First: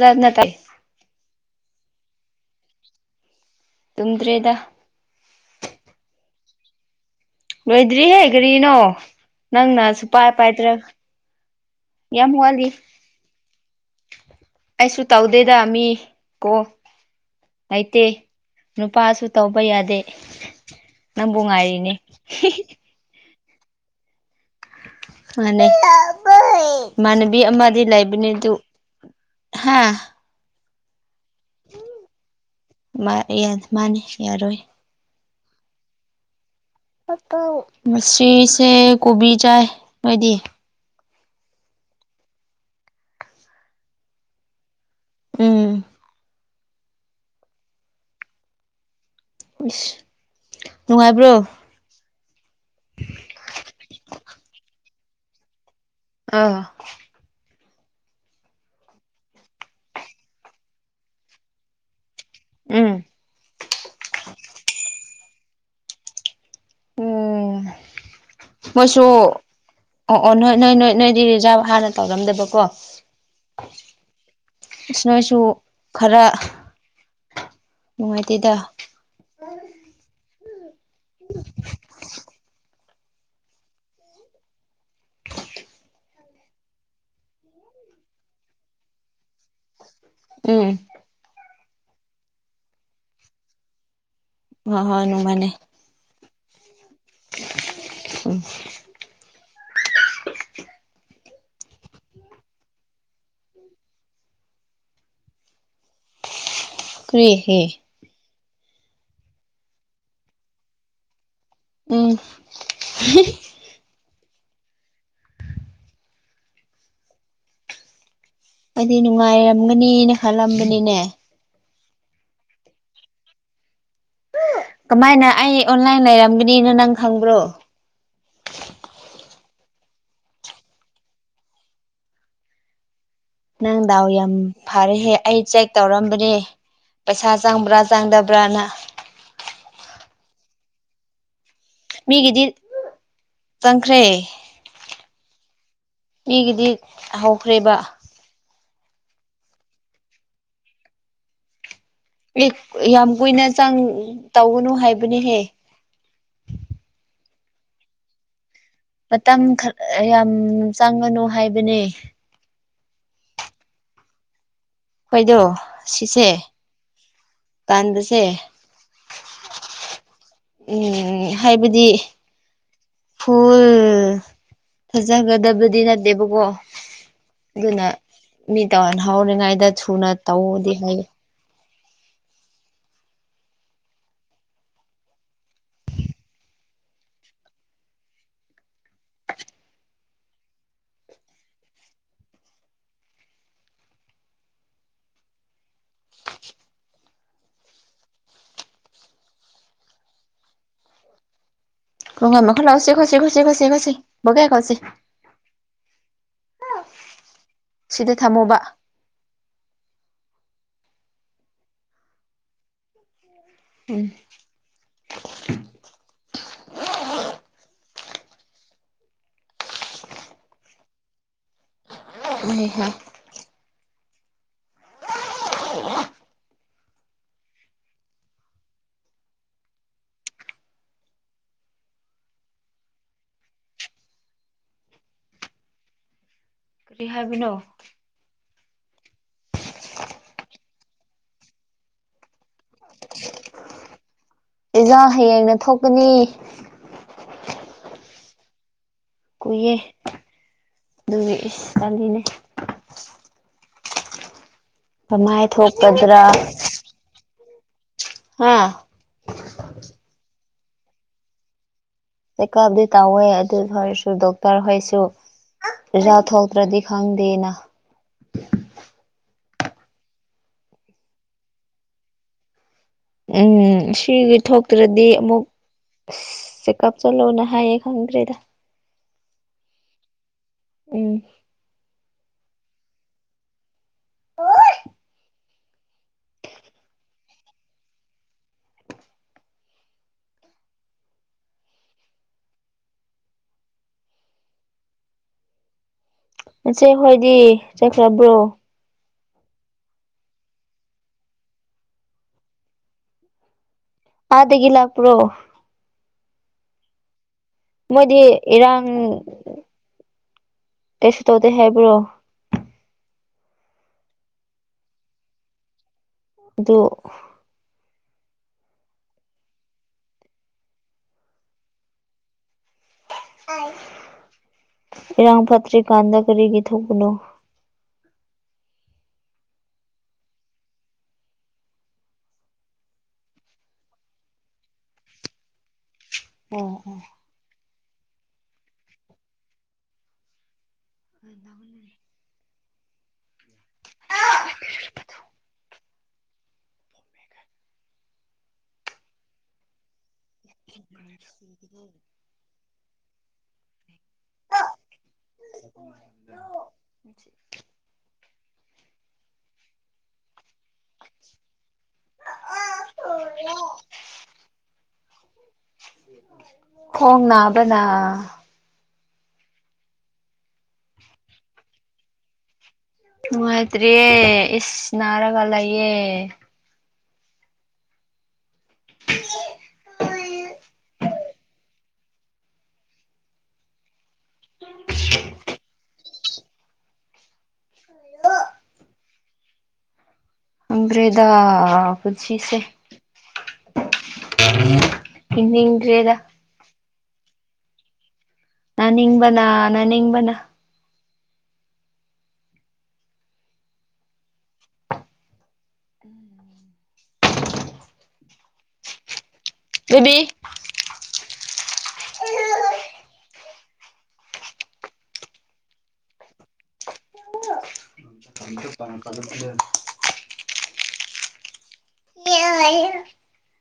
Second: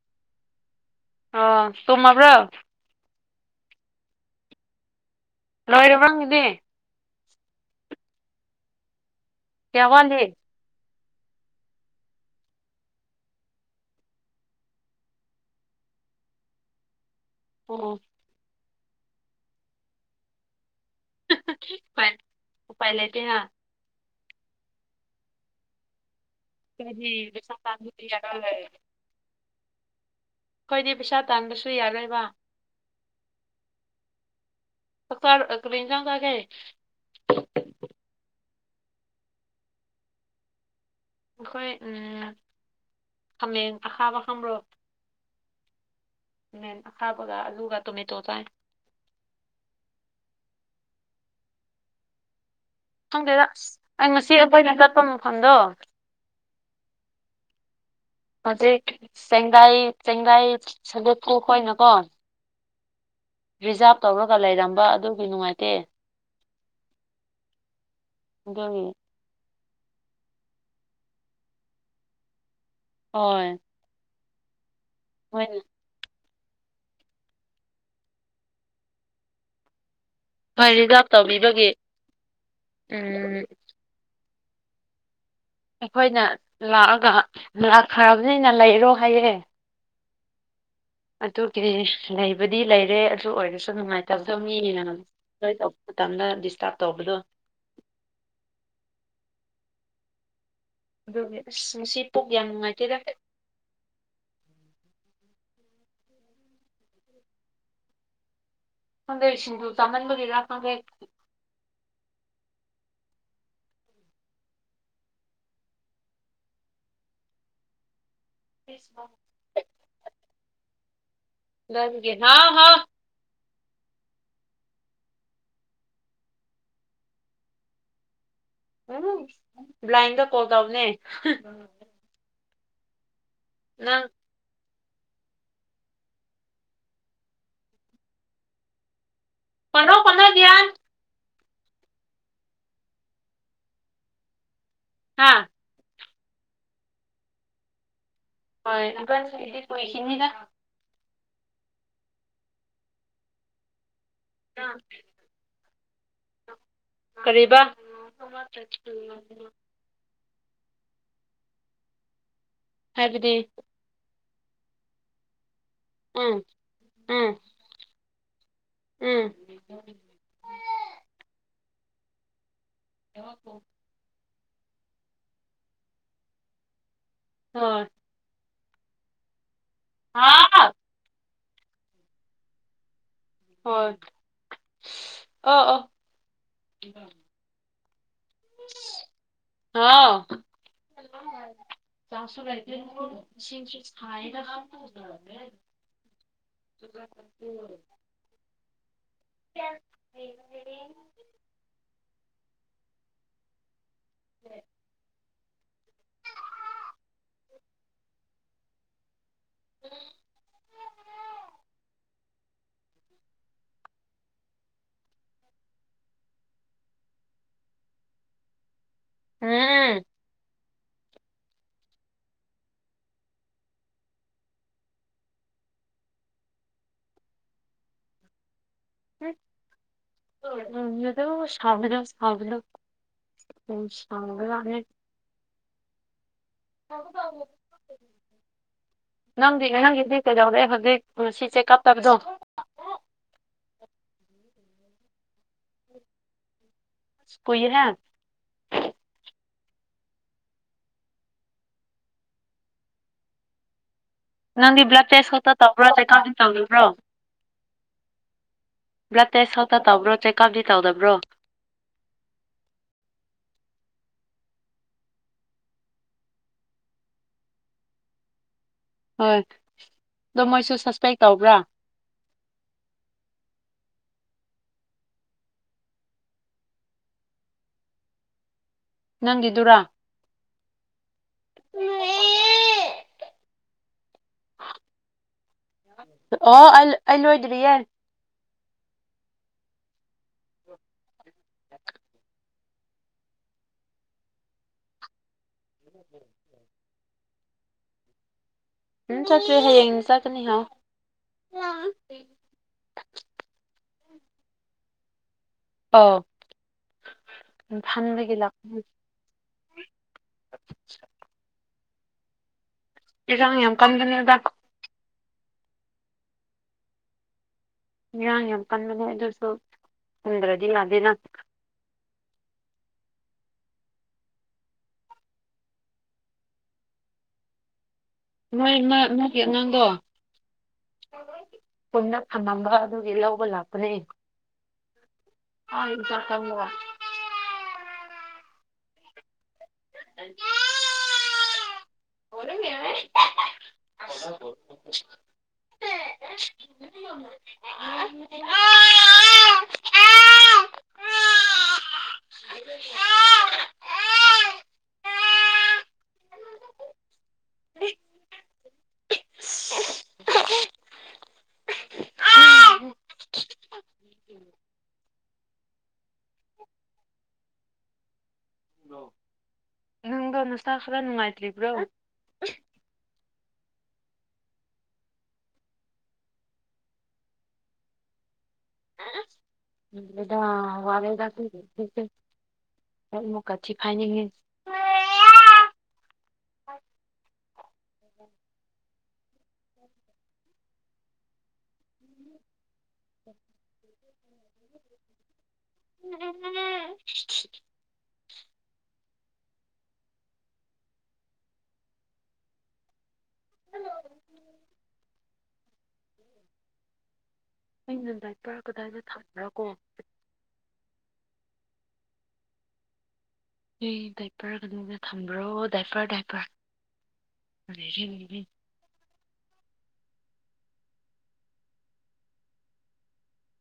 ꯂꯟꯅ ꯇꯥꯏ ꯑꯣ ꯇꯨꯝꯃꯕ꯭ꯔꯣ ꯇꯨꯝꯗ꯭ꯔꯤꯗ ꯂꯣꯏꯔꯕ ꯅꯪꯒꯤꯗꯤ ꯂꯣꯏꯗ꯭ꯔꯤꯍꯦ ꯀꯔꯤꯅꯣ ꯅꯪꯅ ꯀꯌꯥ ꯋꯥꯠꯂꯤ ꯁꯨꯄꯥꯏ ꯄꯥꯏꯗ꯭ꯔ ꯌꯥꯝ ꯋꯥꯠꯂꯤ ꯑꯩꯁꯨ ꯇꯧꯗꯦꯗ ꯃꯤ ꯀꯣꯜ ꯑꯣ ꯂꯩꯇꯦ ꯅꯨꯄꯥꯁꯨ ꯇꯧꯕ ꯌꯥꯗꯦ ꯅꯪꯕꯨ ꯉꯥꯢꯔꯤꯅꯦ [unintelligible] ꯐꯥꯏ ꯎꯄꯥꯏ ꯂꯩꯇꯦ ꯍꯥ ꯅꯅꯦ [unintelligible] [unintelligible] ꯑꯩꯈꯣꯏꯗꯤ ꯃꯥꯟꯅꯕꯤ ꯄꯩꯁꯥ ꯑꯃꯗꯤ ꯇꯥꯟꯕꯁꯨ ꯂꯩꯕꯅꯦ ꯌꯥꯔꯣꯏ ꯗꯨ ꯍꯥ ꯈꯣꯢꯗꯤ ꯄꯩꯁꯥ ꯇꯥꯟꯕꯁꯨ ꯌꯥꯔꯣꯏꯕ ꯃꯥ ꯌꯥꯅꯤ ꯃꯥꯅꯦ ꯌꯥꯔꯣꯏ ꯑꯄꯔꯣ ꯑ ꯀꯔꯤ ꯑꯦꯟꯖꯥꯡ ꯆꯥꯒꯦ [unintelligible] ꯉꯁꯤꯁꯦ ꯀꯣꯕꯤ ꯆꯥꯏ ꯅꯣꯢꯗꯤ ꯑꯈꯣꯏ ꯑꯝ ꯈꯥꯃꯦꯟ ꯑꯈꯥꯕ ꯈꯪꯕ꯭ꯔꯣ ꯎꯝ ꯃꯦꯟ ꯑꯈꯥꯕꯒ ꯑꯂꯨꯒ ꯇꯣꯃꯦꯇꯣ ꯆꯥꯢ ꯏꯁ ꯅꯨꯡꯉꯥꯏꯕ꯭ꯔꯣ ꯄꯣꯠ ꯃꯐꯝꯗꯣ ꯑꯥ ꯍꯧꯖꯤꯛ ꯆꯦꯡꯗꯥꯏ ꯆꯦꯡꯗꯥꯏ ꯁꯥꯒꯨꯠꯄꯨꯈꯣꯏꯅꯀꯣ ꯎꯝ ꯔꯤꯖꯥꯞ ꯇꯧꯔꯒ ꯂꯩꯔꯝꯕ ꯑꯗꯨꯒꯤ ꯅꯨꯡꯉꯥꯏꯇꯦ ꯎꯝ ꯑꯗꯨꯒꯤ ꯃꯣꯢꯁꯨ ꯑꯣ ꯑꯣ ꯅꯣꯏ ꯅꯣꯏ ꯅꯣꯏ ꯅꯣꯏꯗꯤ ꯔꯤꯖꯥꯕ ꯍꯥꯟꯅ ꯇꯧꯔꯝꯗꯕꯀꯣ ꯍꯣꯢ ꯏꯁ ꯅꯣꯏꯁꯨ ꯈꯔ ꯅꯨꯡꯉꯥꯏꯇꯦꯗ ꯍꯣꯏ ꯔꯤꯖꯥꯕ ꯇꯧꯕꯤꯕꯒꯤ ꯎꯝ ꯑꯩꯈꯣꯏꯅ ꯂꯥꯛꯑꯒ ꯂꯥꯛꯈ꯭ꯔꯝꯅꯤꯅ ꯂꯩꯔꯣ ꯍꯥꯏꯌꯦ ꯎꯝ ꯀ꯭ꯔꯤ ꯂꯩꯕꯗꯤ ꯂꯩꯔꯦ ꯑꯗꯨ ꯑꯣꯏꯔꯁꯨ ꯅꯨꯡꯉꯥꯏ ꯇꯕꯗꯣ ꯃꯤ ꯍꯣꯏ ꯌꯥꯝ ꯍꯣꯏ ꯅꯣꯡꯃꯅꯦ ꯅꯣꯢ ꯇꯧꯕ ꯃꯇꯝꯗ ꯗꯤꯁꯇꯔꯕ ꯇꯧꯕꯗꯣ ꯎꯝ [inaudible] ꯑꯗꯨꯒꯤ ꯑꯁ ꯉꯁꯤ ꯄꯨꯛ ꯌꯥꯝ ꯅꯨꯡꯉꯥꯏꯇꯦꯗ ꯀ꯭ꯔꯤ ꯍꯦ ꯈꯪꯗꯦ ꯁꯤꯡꯖꯨ ꯆꯥꯃꯟꯕꯒꯤꯔ ꯈꯪꯍꯦꯟ ꯎꯝ [unintelligible] ꯑꯩꯗꯤ ꯅꯨꯡꯉꯥꯏꯔꯝꯒꯅꯤꯅ ꯈꯜꯂꯝꯕꯅꯤꯅꯦ ꯂꯟꯒꯦ ꯅꯥ ꯍꯥꯎ ꯀꯃꯥꯏꯅ ꯑꯩ ꯑꯣꯟꯂꯥꯏꯟ ꯂꯩꯔꯝꯒꯅꯤꯅ ꯅꯪ ꯈꯪꯕ꯭ꯔꯣ ꯑꯝ ꯕ꯭ꯂꯥꯏꯟꯗ ꯀꯣꯜ ꯇꯧꯕꯅꯦ ꯅꯪ ꯗꯥꯎ ꯌꯥꯝ ꯐꯔꯦꯍꯦ ꯑꯩ ꯆꯦꯛ ꯇꯧꯔꯝꯕꯅꯦ ꯄꯩꯁꯥ ꯆꯪꯕ꯭ꯔꯥ ꯆꯪꯗꯕ꯭ꯔꯥꯅ ꯄꯅꯣ ꯄꯅꯣ ꯗꯤꯌꯥꯟ ꯃꯤꯒꯤꯗꯤ ꯆꯪꯈ꯭ꯔꯦ ꯍꯥꯥ ꯃꯤꯒꯤꯗꯤ ꯍꯧꯈ꯭ꯔꯦꯕ ꯍꯣꯏ ꯏꯕꯥꯅꯤꯒꯤꯗꯤ ꯀꯨꯏꯈꯤꯅꯤꯗ ꯒꯤ ꯌꯥꯝ ꯀꯨꯏꯅ ꯆꯪ ꯇꯧꯒꯅꯨ ꯍꯥꯏꯕꯅꯤꯍꯦ ꯀꯔꯤꯕ ꯃꯇꯝ ꯈꯔ ꯌꯥꯝ ꯆꯪꯒꯅꯨ ꯍꯥꯏꯕꯅꯦ ꯍꯥꯏꯕꯗꯤ ꯍꯣꯏꯗꯣ ꯎꯝ ꯁꯤꯁꯦ ꯎꯝ ꯇꯥꯟꯕꯁꯦ ꯎꯝ ꯎꯝ ꯍꯥꯏꯕꯗꯤ ꯍꯥꯎ ꯐꯨꯜ ꯐꯖꯒꯗꯕꯗꯤ ꯅꯠꯇꯦꯕꯀꯣ ꯑꯗꯨꯅ ꯃꯤ ꯇꯧꯅꯍꯧꯔꯤꯉꯩꯗ ꯊꯨꯅ ꯇꯧꯑꯣꯗꯤ ꯍꯥꯏꯌꯦ ꯍꯣꯏ ꯑꯣ ꯑꯣ ꯍꯥꯎ ꯆꯥꯁꯨ ꯂꯩꯇꯦ ꯏꯁꯤꯡꯁꯨ ꯁꯥꯏꯌꯦꯗꯥ [unintelligible] [unintelligible] [unintelligible] ꯁꯤꯗ ꯊꯝꯃꯣꯕ [unintelligible] ꯎꯝ ꯎꯝ ꯎꯝ ꯍꯩꯍꯥ [inaudible] ꯅꯗꯨ ꯁꯥꯎꯕꯗꯣ ꯁꯥꯎꯕꯗꯣ ꯌꯥꯝ ꯁꯥꯎꯒ꯭ꯔꯖꯥꯠꯅꯦ ꯀꯔꯤ ꯍꯥꯏꯕꯅꯣ ꯅꯪꯗꯤ ꯅꯪꯒꯤꯗꯤ ꯀꯩꯗꯧꯔꯦ ꯍꯧꯖꯤꯛ ꯉꯁꯤ ꯆꯦꯀꯞ ꯇꯕꯗꯣ ꯏꯟꯖꯥꯡ ꯍꯌꯦꯡꯅ ꯊꯣꯛꯀꯅꯤ ꯀꯨꯏꯍꯦ ꯀꯨꯏꯌꯦ ꯑꯗꯨꯒꯤ ꯇꯟꯂꯤꯅꯦ ꯅꯪꯗꯤ ꯕ꯭ꯂꯗ ꯇꯦꯁ ꯈꯛꯇ ꯇꯧꯕ꯭ꯔꯣ ꯆꯦꯛ ꯊꯣꯛꯀꯗ꯭ꯔꯥ ꯀꯥꯞꯗꯤ ꯇꯧꯒꯤꯕ꯭ꯔꯣ ꯍꯥ ꯕ꯭ꯂꯗ ꯇꯦꯁ ꯈꯛꯇ ꯇꯧꯕ꯭ꯔꯣ ꯆꯦꯛ ꯀꯞꯗꯤ ꯇꯧꯗꯕ꯭ꯔꯣ ꯆꯦꯛꯀꯥꯞꯗꯤ ꯇꯧꯋꯦ ꯑꯗꯨ ꯑꯣꯏꯔꯁꯨ ꯗꯣꯛꯇꯔ ꯍꯣꯏꯁꯨ ꯖꯥ ꯊꯣꯛꯇ꯭ꯔꯗꯤ ꯈꯪꯗꯦꯅ ꯍꯣꯏ ꯑꯗꯣ ꯃꯣꯏꯁꯨ ꯁ꯭ꯁꯄꯦꯛ ꯇꯧꯕ꯭ꯔꯥ ꯎꯝ ꯁꯤꯒꯤ ꯊꯣꯛꯇ꯭ꯔꯗꯤ ꯑꯃꯨꯛ ꯆꯦꯛꯀꯞ ꯆꯠꯂꯣꯅ ꯍꯥꯏꯌꯦ ꯈꯪꯗ꯭ꯔꯦꯗꯥ ꯅꯪꯒꯤꯗꯨꯔ ꯎꯝ ꯑꯣ ꯑꯩ ꯑꯩ ꯂꯣꯏꯗ꯭ꯔꯤꯌꯦ [inaudible] ꯆꯦ ꯍꯣꯏꯗꯤ ꯆꯠꯈ꯭ꯔꯕ꯭ꯔꯣ ꯎꯝ ꯆꯠꯇ꯭ꯔꯤ ꯍꯌꯦꯡ ꯆꯠꯀꯅꯤ ꯍꯥꯏ ꯑꯥꯗꯒꯤ ꯂꯥꯛꯄ꯭ꯔꯣ ꯑꯥꯎ ꯃꯣꯏꯗꯤ ꯏꯔꯥꯡ ꯀꯁꯨ ꯇꯧꯗꯦ ꯍꯥꯏꯕ꯭ꯔꯣ ꯏꯔꯥꯡ ꯌꯥꯝ ꯀꯝꯕꯅꯦꯗ ꯑꯗꯨ ꯢꯔꯥꯡ ꯌꯥꯝ ꯀꯟꯕꯅꯦ ꯑꯗꯨꯁꯨ ꯈꯟꯗ꯭ꯔꯗꯤ ꯌꯥꯗꯦꯅ ꯑꯩ ꯏꯔꯥꯡ ꯄꯠꯇ꯭ꯔꯤꯀꯥꯟꯗ ꯀꯔꯤꯒꯤ ꯊꯣꯛꯄꯅꯣ ꯅꯣꯏꯃ ꯅꯣꯢꯒꯤ ꯑꯉꯥꯡꯗꯣ ꯄꯨꯟꯅ ꯐꯝꯃꯝꯕ ꯑꯗꯨꯒꯤ ꯂꯧꯕ ꯂꯥꯛꯄꯅꯦ [unintelligible] [unintelligible] [unintelligible] [unintelligible] [unintelligible] [unintelligible] [unintelligible] ꯈꯣꯡꯅꯥꯕꯅ ꯅꯪꯗꯣ ꯅꯁꯥ ꯈꯔ ꯅꯨꯡꯉꯥꯏꯇ꯭ꯔꯤꯕ꯭ꯔꯣ ꯃꯅꯨꯡꯥꯏꯇ꯭ꯔꯤꯌꯦ ꯏꯁ ꯅꯔꯒ ꯂꯩꯌꯦ [unintelligible] ꯈꯪꯗ꯭ꯔꯦꯗ ꯋꯥꯔꯦꯗ ꯑꯩꯈꯣꯏꯒꯤ ꯑꯃꯨꯛꯀ ꯊꯤ ꯐꯥꯏꯅꯤꯡꯉꯦ [unintelligible] [unintelligible] ꯈꯪꯗ꯭ꯔꯦꯗ ꯄꯨꯟꯁꯤꯁꯦ [unintelligible] [inaudible] ꯍꯤꯡꯅꯤꯡꯗ꯭ꯔꯦꯗ [inaudible] ꯅꯤꯡꯕꯅ ꯅꯅꯤꯡꯕꯅ ꯑꯩꯅ ꯗꯥꯏꯄꯔ ꯀꯗꯥꯏꯗ ꯊꯥꯝꯕ꯭ꯔꯥ ꯀꯣ ꯕꯦꯕꯤ [unintelligible] ꯁꯤ ꯗꯥꯏꯄꯔ ꯀꯩꯅꯣꯗ ꯊꯝꯕ꯭ꯔꯣ ꯗꯥꯏꯄꯔ ꯗꯥꯏꯄꯔ ꯂꯩꯔꯦ ꯂꯩꯔꯦ [unintelligible] [unintelligible]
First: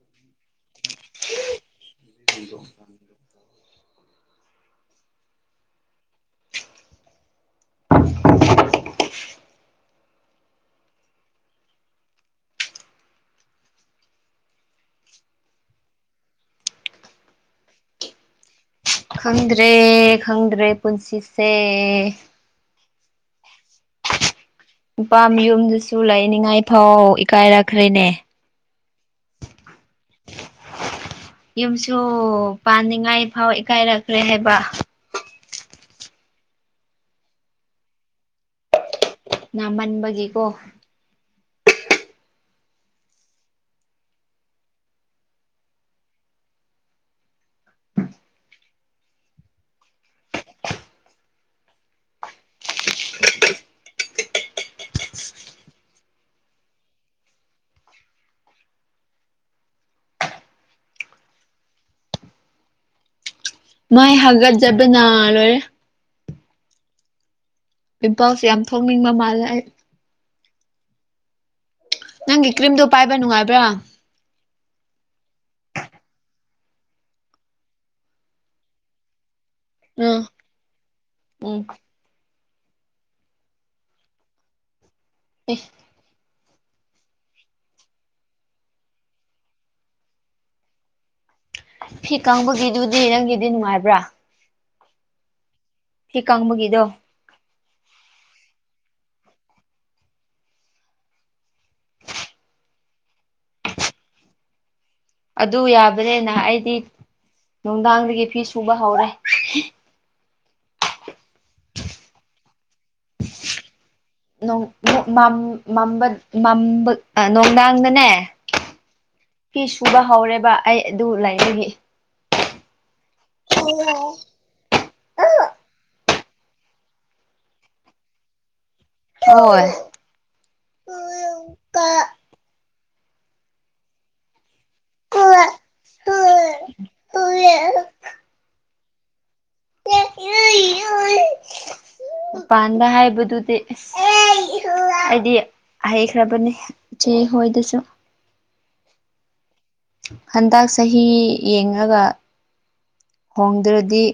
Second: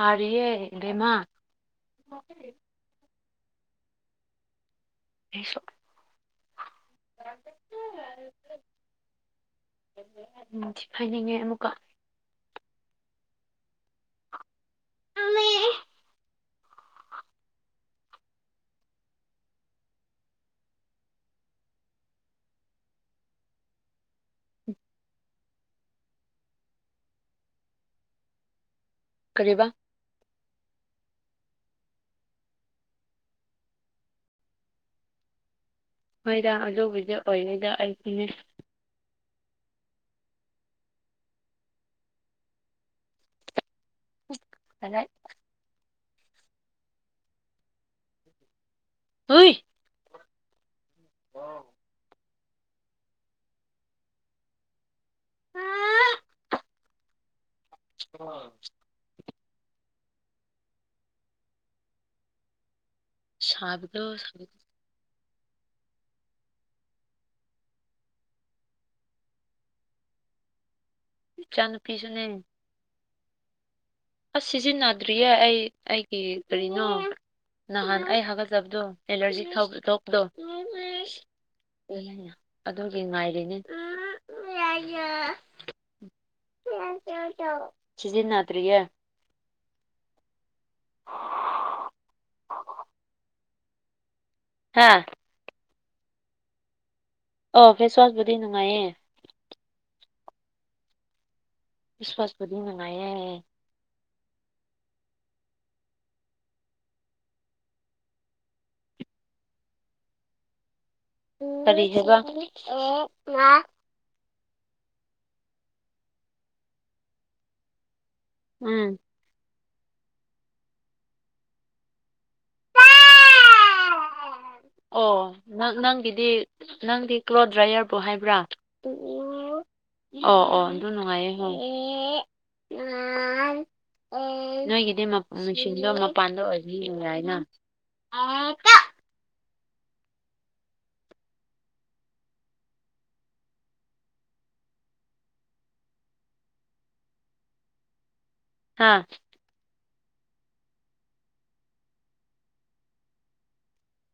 ꯍꯥꯔꯤꯑꯦ ꯏꯕꯦꯝꯃ ꯏꯁꯣ [unintelligible] ꯃꯊꯤ ꯐꯥꯢꯅꯤꯡꯉꯦ ꯑꯃꯨꯛꯀ [unintelligible] ꯈꯪꯗ꯭ꯔꯦ ꯈꯪꯗ꯭ꯔꯦ ꯄꯨꯟꯁꯤꯁꯦ [unintelligible] ꯅꯨꯄꯥ ꯃꯌꯨꯝꯗꯨꯁꯨ ꯂꯩꯅꯤꯡꯉꯥꯏ ꯐꯥꯎ ꯏꯀꯥꯏꯔꯛꯈ꯭ꯔꯦꯅꯦ ꯀꯔꯤꯕ [inaudible] ꯌꯨꯝꯁꯨ ꯄꯥꯟꯅꯤꯡꯉꯥꯏ ꯐꯥꯎ ꯏꯀꯥꯏꯔꯛꯈ꯭ꯔꯦ ꯍꯥꯏꯕ ꯍꯣꯏꯗ ꯑꯗꯨꯕꯨꯗꯤ ꯑꯣꯏꯉꯩꯗ ꯑꯩꯁꯨꯅꯦ ꯅꯃꯟꯕꯒꯤ ꯀꯣ [unintelligible] ꯍꯨꯢ [unintelligible] [unintelligible] ꯁꯥꯕꯗꯣ ꯃꯥꯏ ꯁꯥꯕꯗꯣ ꯍꯒꯠ ꯖꯕꯅ ꯂꯣꯏꯔꯦ ꯄꯤꯝꯄꯜꯁ ꯌꯥꯝ ꯊꯣꯛꯅꯤꯡꯕ ꯃꯥꯜꯂꯦ ꯑꯩ ꯏꯆꯥꯅꯨꯨꯄꯤꯁꯨꯅꯦ ꯅꯪꯒꯤ ꯀ꯭ꯔꯤꯝꯗꯣ ꯄꯥꯏꯕ ꯅꯨꯡꯉꯥꯏꯕ꯭ꯔꯥ ꯑꯁ ꯁꯤꯖꯤꯟꯅꯗ꯭ꯔꯤꯌꯦ ꯑꯩ ꯑꯩꯒꯤ ꯀꯔꯤꯅꯣ ꯅꯍꯥꯟ ꯑꯩ ꯍꯒꯠꯆꯕꯗꯨ ꯑꯦꯂꯔꯖꯤ ꯊꯧ ꯄꯨꯊꯣꯞꯄꯗꯣ ꯎꯝ ꯎꯝ [unintelligible] ꯑꯗꯨꯒꯤ ꯉꯥꯏꯔꯤꯅꯦ [unintelligible] ꯑꯩꯁ [unintelligible] ꯁꯤꯖꯤꯟꯅꯗ꯭ꯔꯤꯌꯦ ꯐꯤ ꯀꯪꯕꯒꯤꯗꯨꯗꯤ ꯅꯪꯒꯤꯗꯤ ꯅꯨꯡꯉꯥꯏꯕ꯭ꯔꯥ ꯍꯥꯥ ꯐꯤ ꯀꯪꯕꯒꯤꯗꯣ ꯑꯣ ꯐꯦꯁꯋꯥꯁꯕꯨꯗꯤ ꯅꯨꯡꯉꯥꯏꯌꯦ ꯐꯦꯁ ꯋꯥꯁꯄꯨꯗꯤ ꯅꯨꯡꯉꯥꯏꯌꯦ ꯑꯗꯨ ꯌꯥꯕꯅꯦꯅ ꯑꯩꯗꯤ ꯅꯨꯡꯗꯥꯡꯗꯒꯤ ꯐꯤ ꯁꯨꯕ ꯍꯧꯔꯦ ꯀꯔꯤ ꯍꯥꯏꯕ ꯅꯣꯡ ꯑꯃꯨꯛ ꯃꯝ ꯃꯝꯕ ꯅꯨꯡꯗꯥꯡꯗꯅꯦ ꯎꯝ ꯐꯤ ꯁꯨꯕ ꯍꯧꯔꯦꯕ ꯑꯩ ꯑꯗꯨ ꯂꯩꯥꯕꯒꯤ [unintelligible] ꯑꯣ ꯅꯪ ꯅꯪꯒꯤꯗꯤ ꯅꯪꯗꯤ ꯀ꯭ꯂꯣꯠ ꯗ꯭ꯔꯥꯏꯌꯔꯕꯨ ꯍꯥꯏꯕ꯭ꯔꯥ ꯑꯣ ꯑꯣ ꯑꯗꯨ ꯅꯨꯡꯉꯥꯏꯌꯦ ꯍꯣ [unintelligible] ꯅꯣꯏꯒꯤꯗꯤ ꯃꯞ ꯃꯦꯁꯤꯟꯗꯣ ꯃꯄꯥꯟꯗ ꯑꯣꯏꯕꯅꯤ ꯅꯨꯡꯉꯥꯏꯌꯦꯅ [unintelligible] ꯃꯄꯥꯟꯗ ꯍꯥꯏꯕꯗꯨꯗꯤ ꯏꯁ ꯍꯥꯏꯗꯤ ꯍꯩꯈ꯭ꯔꯕꯅꯦ ꯏꯆꯦ ꯆꯦ ꯍꯣꯏꯗꯁꯨ ꯍꯥꯥ ꯍꯟꯗꯛ ꯆꯍꯤ ꯌꯦꯡꯉꯒ ꯍꯣꯡꯗ꯭ꯔꯗꯤ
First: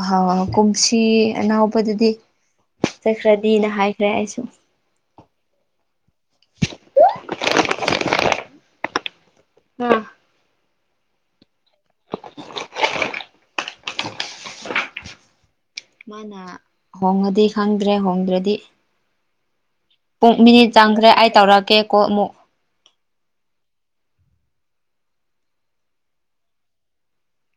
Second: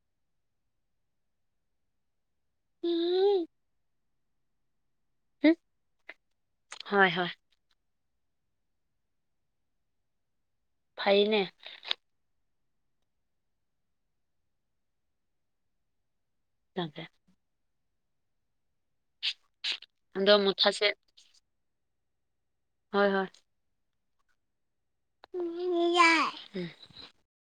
ꯑꯍꯧ ꯍꯧ ꯀꯨꯝꯁꯤ ꯑꯅꯥꯎꯕꯗꯗꯤ ꯆꯠꯈ꯭ꯔꯗꯤꯅ ꯍꯥꯏꯈ꯭ꯔꯦ ꯑꯩꯁꯨ ꯍꯨꯝ ꯍꯣꯏ ꯍꯣꯏ [inaudible] ꯑꯥ ꯐꯩꯅꯦ ꯃꯥꯅ ꯍꯣꯡꯉꯗꯤ ꯈꯪꯗ꯭ꯔꯦ ꯍꯣꯡꯗ꯭ꯔꯗꯤ ꯑꯗꯣ ꯄꯨꯡ ꯃꯤꯅꯤꯠ ꯃꯨꯠꯊꯠꯁꯦ ꯆꯪꯈ꯭ꯔꯦ ꯑꯩ ꯇꯧꯔꯛꯀꯦ ꯀꯣ ꯑꯃꯨꯛ ꯍꯣꯏ ꯍꯣꯏ [unintelligible]